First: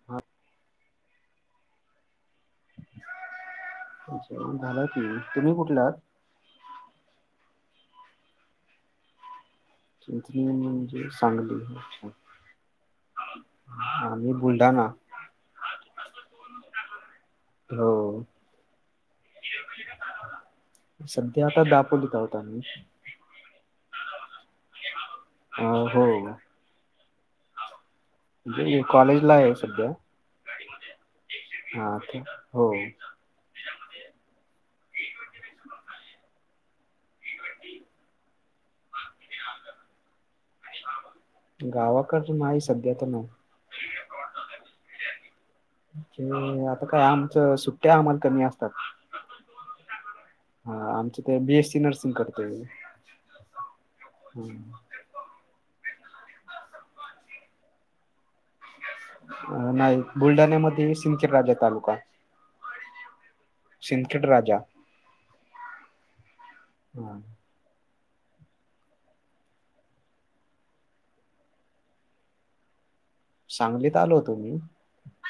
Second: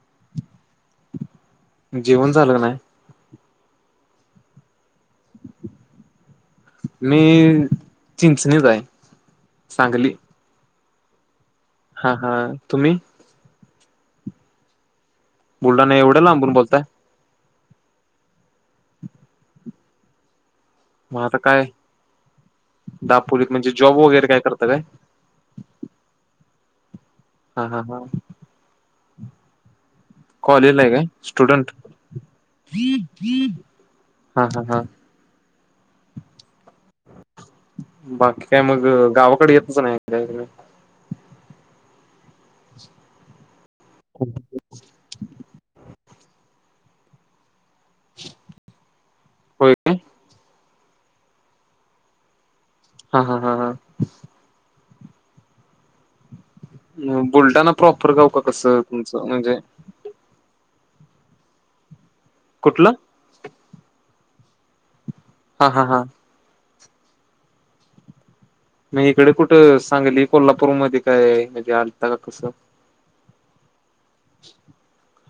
हा जेवण झाचाल नाही अच्छा झाला की तुम्ही कुठला आहात मी, चिंचणीच आय, सांगली. ज,, म म्हणजे सांगली,, हा,, हा तुम्ही? आम्ही बुलढा ना. बुलढाणा, एवढ्यालांबून बोलताय‌ हो, ष मग सध्या आता काय दापोलीत आहोत आमी. दापोलीत म्हणजे जॉब वगैरे काय करता काय? अ,, हो, हा, हा, हा म्हणजे कॉलेजला आहे सध्या. कॉलेज ला आहे काय? स्टुडंट,,, हा ते हो हा, हा, हा. बाकी काय मग? गावाकडे येतच नाही काय तुम्ही ऽ गावाकड नाही,, सध्या तर नाही ऽ ह आता काय आमचं सुट्ट्या हमाल कमी असतात. होय काय? हा,, आमची तर बी एस सी नर्सिंग करतोय मी. हा, हा, हा हा हम्म, बुलढाना प्रॉपर गाव का कसं? तुमचं म्हणजे नाही, बुलढाण्यामध्ये सिंखेर राजा तालुका. कुठलं? सिंखेड राजा. हा, हा, हा हम, मग इकडे कुठं, सांगली कोल्हापूर मध्ये काय? म्हणजे आलता का कसं? सांगलीत आलो होतो मी,,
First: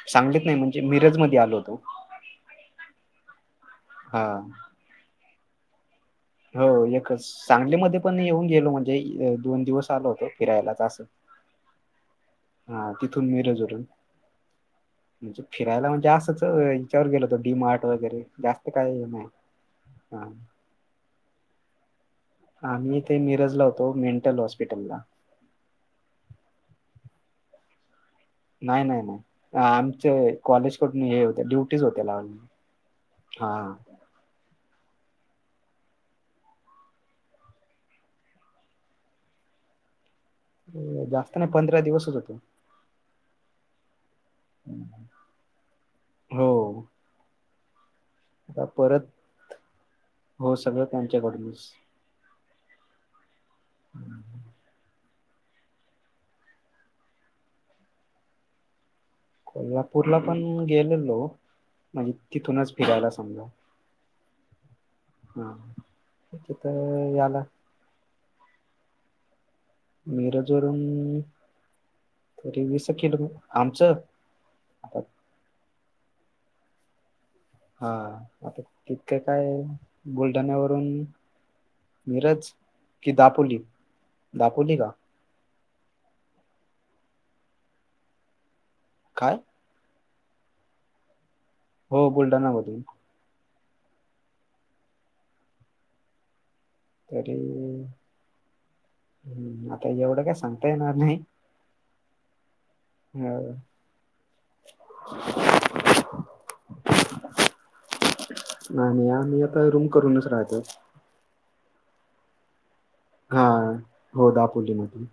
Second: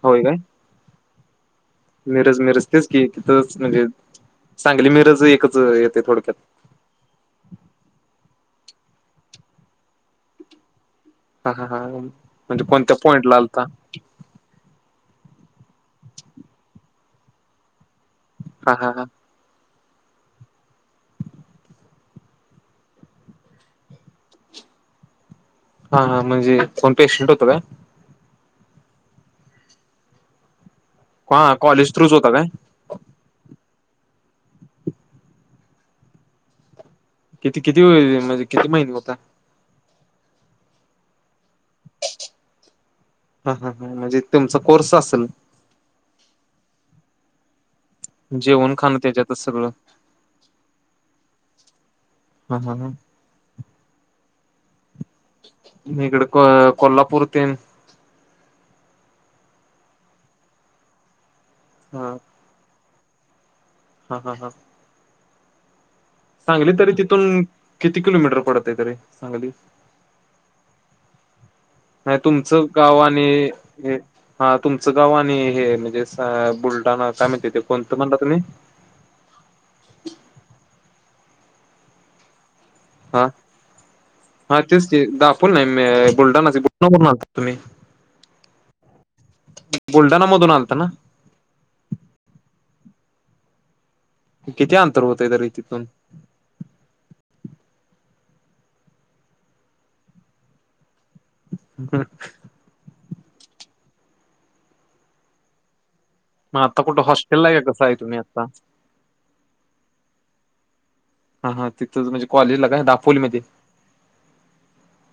होय काय? सांगलीत नाही म्हणजे मिरज मध्ये आलो होतो. मिरज, मिरज तेच की,, तिथच म्हणजे. हा, सांगली मिरज एकच येतय थोडक्यातऽ हो,, एकच,, सांगलीमध्ये पण येऊन गेलो म्हणजे दोन दिवस आलो होतो फिरायलाच असंऽ हा, ह, हा म्हणजे कोणत्या पॉईंट ला आलता? मिरजवरून म्हणजे फिरायला आसच याच्यावर गेलोतो, डीमार्ट वगैरे,, जास्त हा हा हा काही नाही. हम, आम्ही इथे मिरज ला होतो, मेंटल हॉस्पिटलला. हा, ह म्हणजे कोण पेशंट होत काय? नाही, नाही, नाही आमचे कॉलेज कडून हे काय होतं,, हा ड्युटीच कॉलेज होते्या थ्रूच लावऽ होता काय हा, किती, किती म्हणजे किती महिने होता? जास्त नाही पंधरा दिवसच होतो. हा, ह, ह म्हणजे तुमचा कोर्स असेल. हो, आता जेवण खाणं परत त्याच्यातच सगळं. हो सगळं त्यांच्याकडूनच. हम,, हा ह, हम्म, इकडं कोल्हापूर तेनऽ कोल्हापूरला पण गेलेलो,, म्हणजे हा तिथूनच फिरायला समजाऽ हा, हा, हा हा. सांगली तरी तिथं याला तिथून किती किलोमीटर पडत आहे तरी सांगली. मीरा जोरून नाही तुमचं गाव आणि आमचं हे हा तुमचं आता गाव आणि हे म्हणजे अ बुलढाणा अस मा ते हा कोणतं म्हणला तुम्ही आता तितके काय बुलढाण्यावरून मिरज कि हा दापोली हा दापोली तेच का दाफोल नाही बुलढाणा बुलढाून आण तुम्ही काय गुलडाणा मधून आलत ना हो बोलताा ना मग तु्ही किती अंतर होत आहे तररी तिथून तरी हम् आता एवढं काय सांगता येणार नाही हम हा मग आताुठे हॉस्टेल आहे कासं आहे तुम्ही आता नाही नाही आम्ही आता रूम करूनच राहतो हा ह तथं म्हणे कॉलेजला काया हा हो दापोली मधून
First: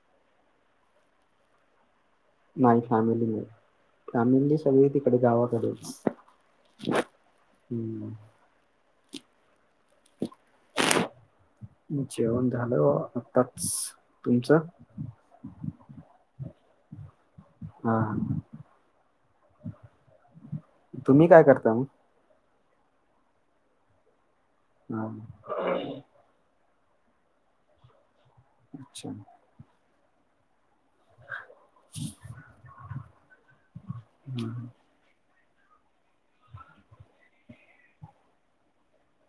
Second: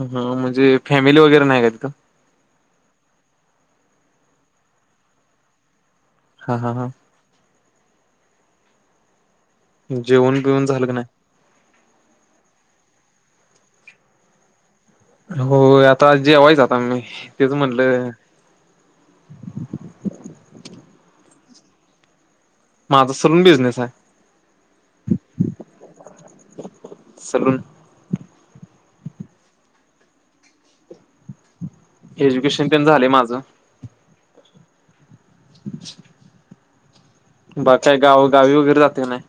ह म्हणजे फॅमिली वगैरे नाही का तिथं नाही फॅमिली नाही फॅमिली सगळी तिकडे गावाकडे हा हा हा हम्म जेवण बिऊन झालं नाही जेवण झालं आताच तुमचं हो आता जेवायच आता मी तेच हा म्हटलं तुम्ही काय करता मग माझा सरून बिझनेस आहे हम्म. सलुन अच्छा एज्युकेशन पण झालं माझं हम्म. बघ काय गावं गावी वगैरे जाते का नाही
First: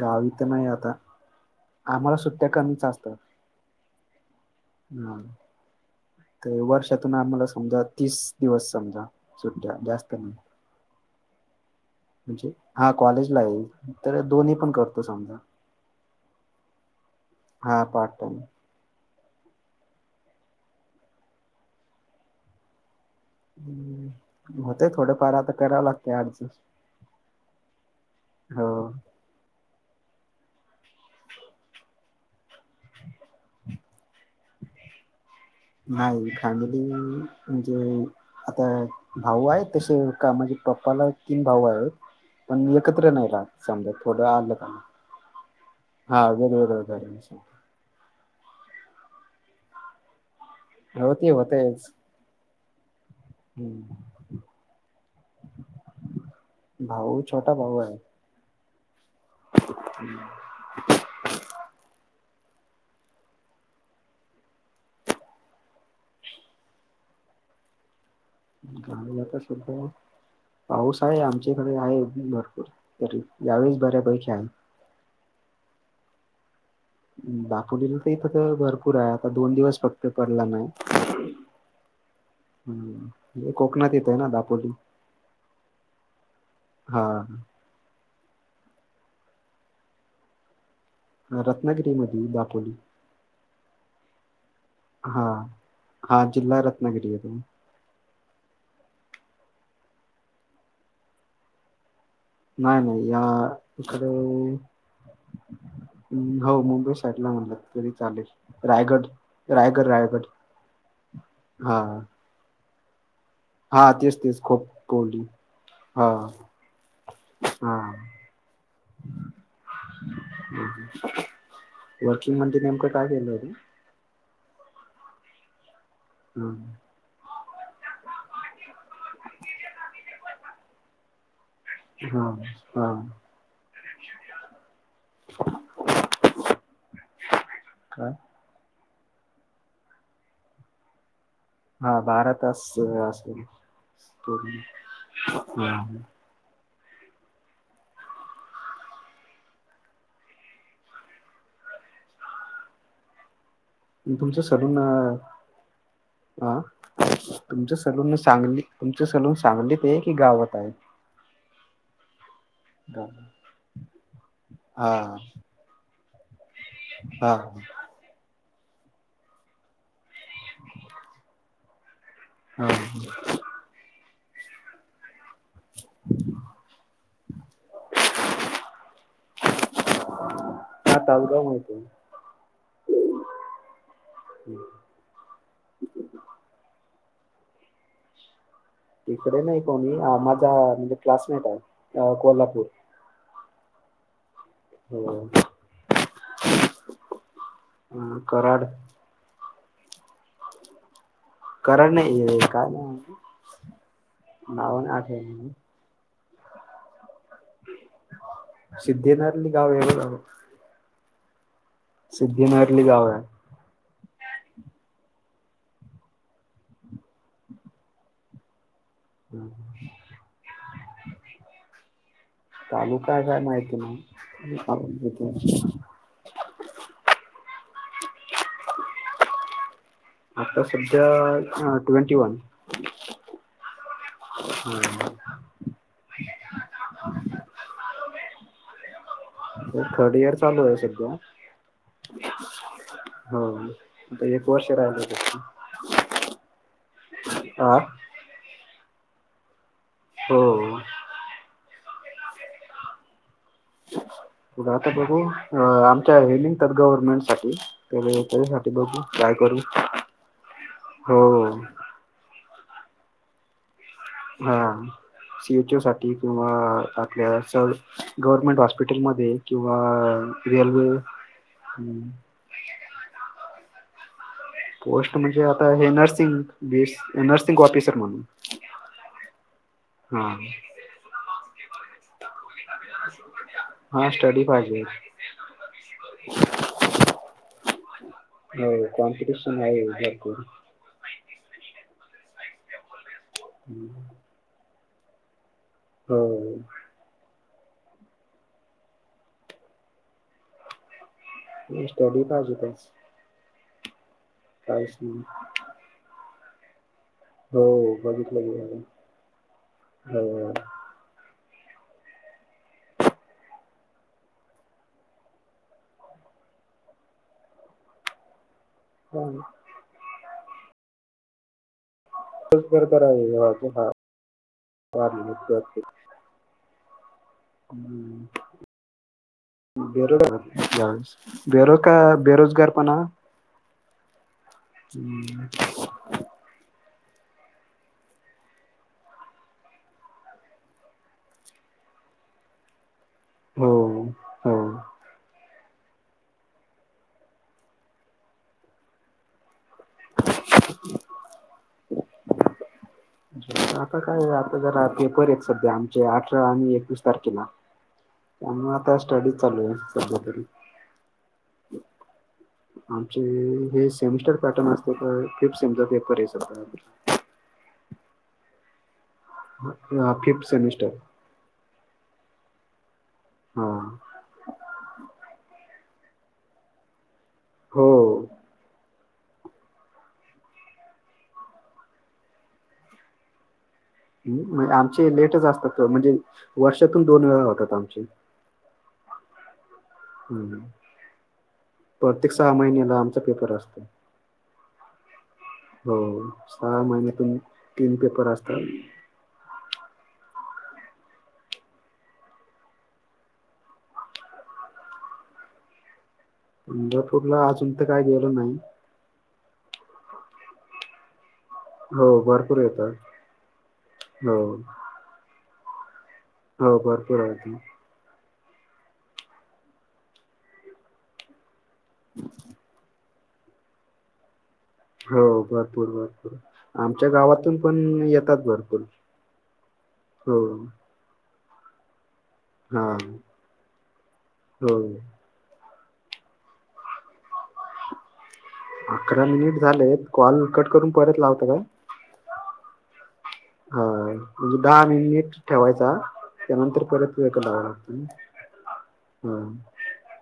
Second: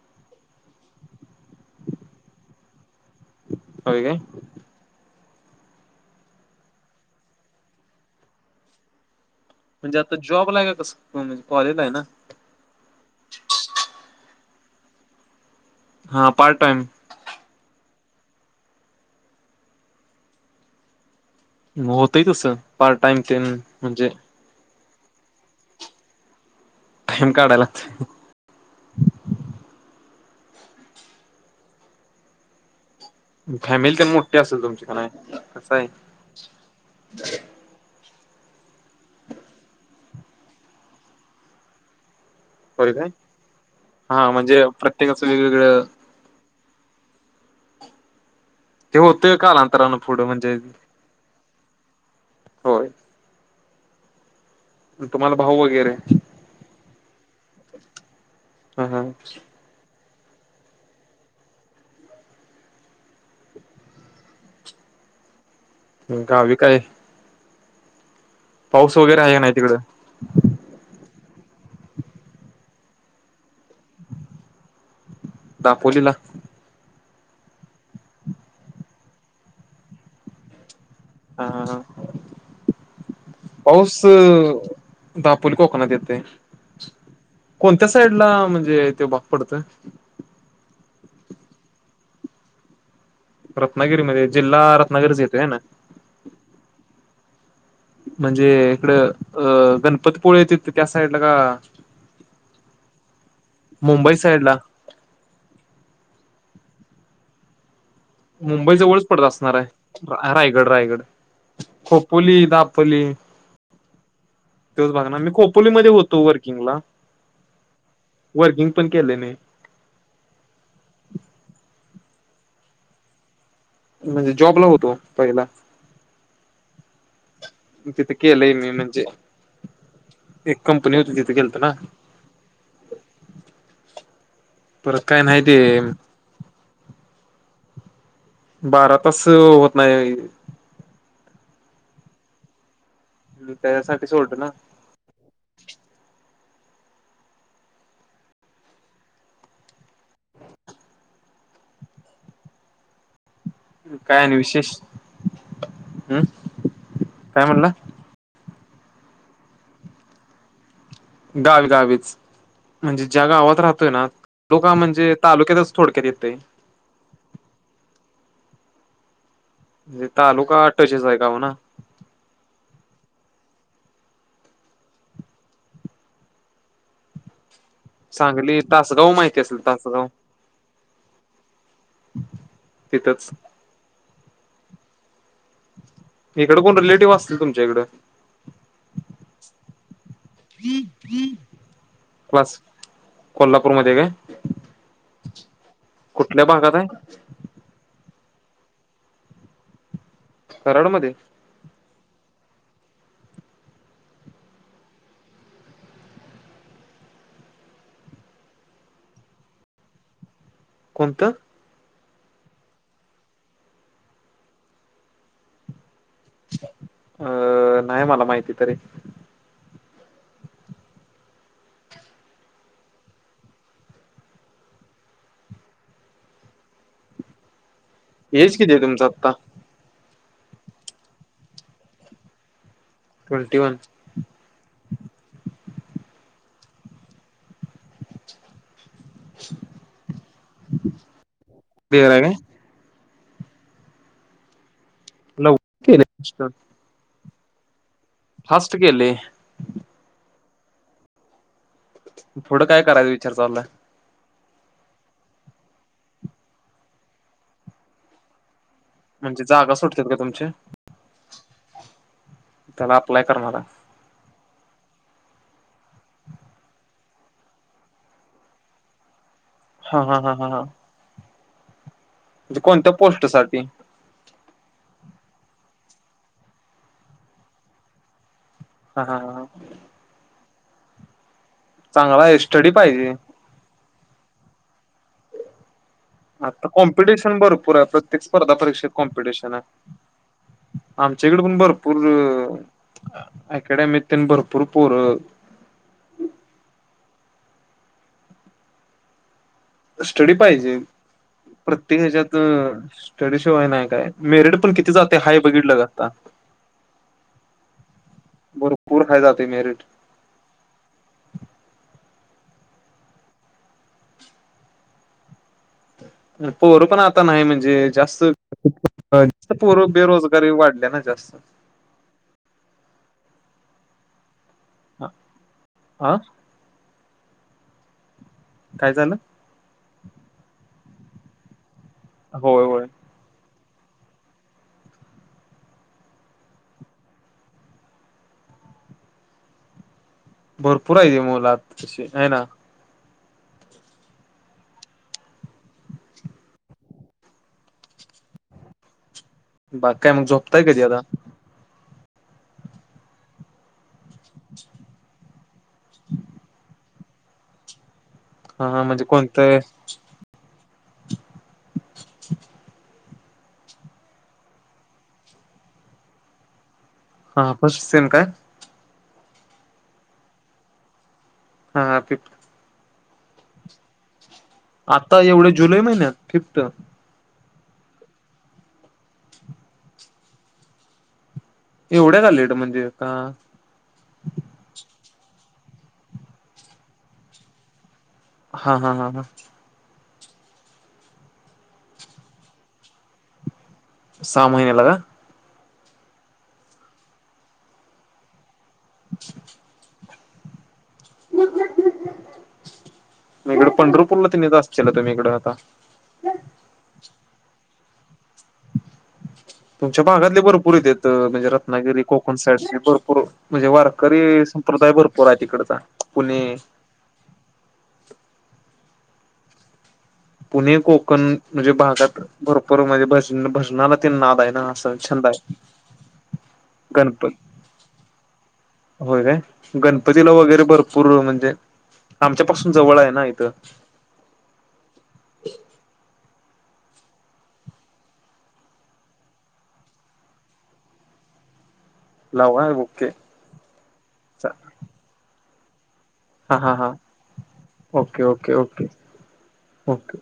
गावीथ नाही आता आम्हाला सुट्ट्या कमीच असतात होय काय. हा ते वर्षातून आम्हाला समजा तीस दिवस समजा सुट्ट्या म्हणजे जास्त आता नाही. जॉबला आहे का कस म्हज कॉलेजला आहे ना म्हणजे हा कॉलेज ला येईल तर दोन्ही पण करतो समजा हा पार्ट टाइम हा हा हा. ग होतं तस पार्ट टाइम ते म्हणजे होते थोडेफार आता करावं लागते अर्ज टाइम काढाला हो. फॅमिली तर मोठी असेल तुमच्याकडे नाही फॅमिली म्हणजे आता भाऊ आहे तसे का म्हणजे पप्पाला तीन भाऊ आहेत पण होय काय एकत्र नाही राहत समजा थोडं हा आलं म्हणजे का प्रत्येकाचं वेगवेगळं हा बरबरो ते होतंय कालांतरानं पुढं म्हणजे हो ते होतेच होय हम तुम्हाला भाऊ वगैरे भाऊ छोटा भाऊ आहे हम्म हम्म गवी काय पाऊस आणि वगैरे आहे का आता नाही तिकडे सध्या पाऊस आहे आमच्याकडे आहे भरपूर तर यावेळेस बऱ्यापैकी आहे दापोलीला दापोलीला तर इथ तर भरपूर आहे आता दोन दिवस फक्त पडला नाही हा हा हा. हम्म कोकणात पाऊस येतय ना दापोली दापोली कोकण येत हा कोणत्या साईड ला म्हणजे ते भाग पडत रत्नागिरी मध दापोली रत्नागिरीमध्ये जिल्हा रत्नागिरीच हा येतोय ना हा जिल्हा रत्नागिरी आहे त म्हणजे इकड अ गणपतीपुळे य त त्या साईडला का नाही नाही या इकडे मुंबई साईडला हम्म हो मुंबई साईडला म्हणलं तरी चालेल मुंबई जवळच रायगड पडत असणार रायगड आहे रायगड रायगड हा खोपोली दा [inaudible] हा तेच तेच खोपोली हम् वर्गिंग पण केलेने वर्किंग म नेमकं काय केलं होत म्हणजे जॉब ला होतो पहिला हम् तिथे केलंय मी म्हणजे एक कंपनी होती तिथे गलं हा हा हा परत काय नाहीती का बारा तास होत नाही हा भारतच असेल त्याच्यासाठी प सोडलं ना ह काय आणि तुमच विशेष सलून हम् हा काय म्हणला तुमच सलून चांगली तुमची सलून सांगलीत आहे की गावात आहे गावी गावीच म्हणजे ज्या गावात राहतोय ना लो का हा म्हणजे तालुक्यात थोडक्या देतय हा ह म्हणे तालुका अटचेच आहे का हो ना हा [inaudible] सांगली तासगाव माहिती असेल तासगाव हाता उ जा य त तिथंच हम् इकडे कोण रिलेटिव्ह असतील तुमच्याकडं तिकडे नाही कोणी माझा म्हणजे क्लासमेट आहे कोल्हापूर कोल्हापूरमध्येध्ये काय हो कुठल्या भागात आहे हम् कराड कराडमध्ये क नाही काय नाही बाऊन आठ सिद्धिनाथली गाव आहे कोणतं सिद्धीनायकली गाव आहे अ नाही मला माहिती तरी हम तालुका काय माहिती ना एज किती आहे तुमचा आत्ता आता सध्या twenty one twenty one hmm third year चालू आहे सगळ्या क्लिअर आहे काय हो आता एक वर्ष राहिलं फक्त न हा फस्ट केली हो पुढं काय करायं विचार चालला आता बघू आमच्या हे निघतात गव्हर्नमेंट सासाठी त्यासाठी बघू काय म्हणजे करू जागा सुटतात का तुमच्या हो त्याला अप्लाय करणार आहे हा सी एचओ साठी किंवा आपल्या स गव्हर्मेंट हॉस्पिटलमध्ये किंवा हा हा हा हा हा रेल्वे हम म्हणजे कोणत्या पोस्ट साठी पोस्ट म्हणजे आता हे नर्सिंग बी नर्सिंग ऑफिसर म्हणून हा हा ह ह हा चांगला आहे स्टडी पाहिजे हा स्टडी पाहिजे. आता कॉम्पिटिशन भरपूर आहे प्रत्येक स्पर्धा परीक्षेत कॉम्पिटिशन आहे. आमच्याकड पण भरपूर अकॅडमी भरपूर पोर हो स्टडी पाहिजे प्रत्येक स्टडी हच्यात पाहिजे तेच ्टडीशिवाय नाही काय मेरिट पण किती काहीच जाते नाही हाय बघितलं का आता हो बघितलं भरपूर हाय जाते मेरिट हो पोर पण आता नाही म्हणजे जास्त हो पूर बेरोजगारी वाढल्या ना जास्त च बरबर आहेज हा आं हम्म काय झालं? बेरोज बेरोज का होय बेरोजगार होय पणा हम्म भरपूर आहे मुलात तशी आहे ना हो हो [inaudible] बाग काय मग झोपताय कधी आता? आता काय आता जरा पेपर आहेत सध्या आमचे अठरा आणि एकवीस तारखेला हा त्यामुळे हा आता म्हणजे स्टडी कोणतं चालू आहे सध्या तरी हे सेमिस्टर पॅटर्न असते का फिफ्थ सेमिस्टर पेपर हे स वापस सेम काय ह फिफ्थ सेमिस्टर हा हा फिफ्थ हा आता एवढ्या जुलै महिन्यात फिफ्थ हो एवढ्या का लेट म्हणजे का आमचे लेटच असतात म्हणजे वर्षातून दोन वेळा होतात आमचे हा हा हा हा ह प्रत्येक सहा महिन्याला आमचा पेपर असतो सहा महिन्याला का? हो सहा महिन्यातून तीन पेपर असतात. [unintelligible] म इकडे पंढरपूरला तिने जात असल तुम्ही इकडे आता पंढरपूरला अजून तर काय गेलो नाही. तुमच्या भागातले भरपूर येत म्हणजे रत्नागिरी, हो कोकण भरपूर साईड येतात भरपूर म्हणजे हो वारकरी संप्रदाय भरपूर आहे तिकडचा पुणे हो भरपूर हयातीत - पुणे कोकण म्हणजे भागात भरपूर म्हणजे भज भजनाला ते नाद आहे ना. असं हो छंद आहे. भरपूर भरपूर आमच्या गणपती गावातून पण येतात भरपूर होय काय गणपतीला हो वगैरे भरपूर म्हणजे आमच्या पाासून जवळ आहे ना इथं होम अकरा मिनिट झाले कॉल कट करून परत लावता का? लाव बुके. हा म्हणजे दहा आणि नीट ठेवायचा. हा त्यानंतर हा परत लां लागत okay okay okay hmm. Okay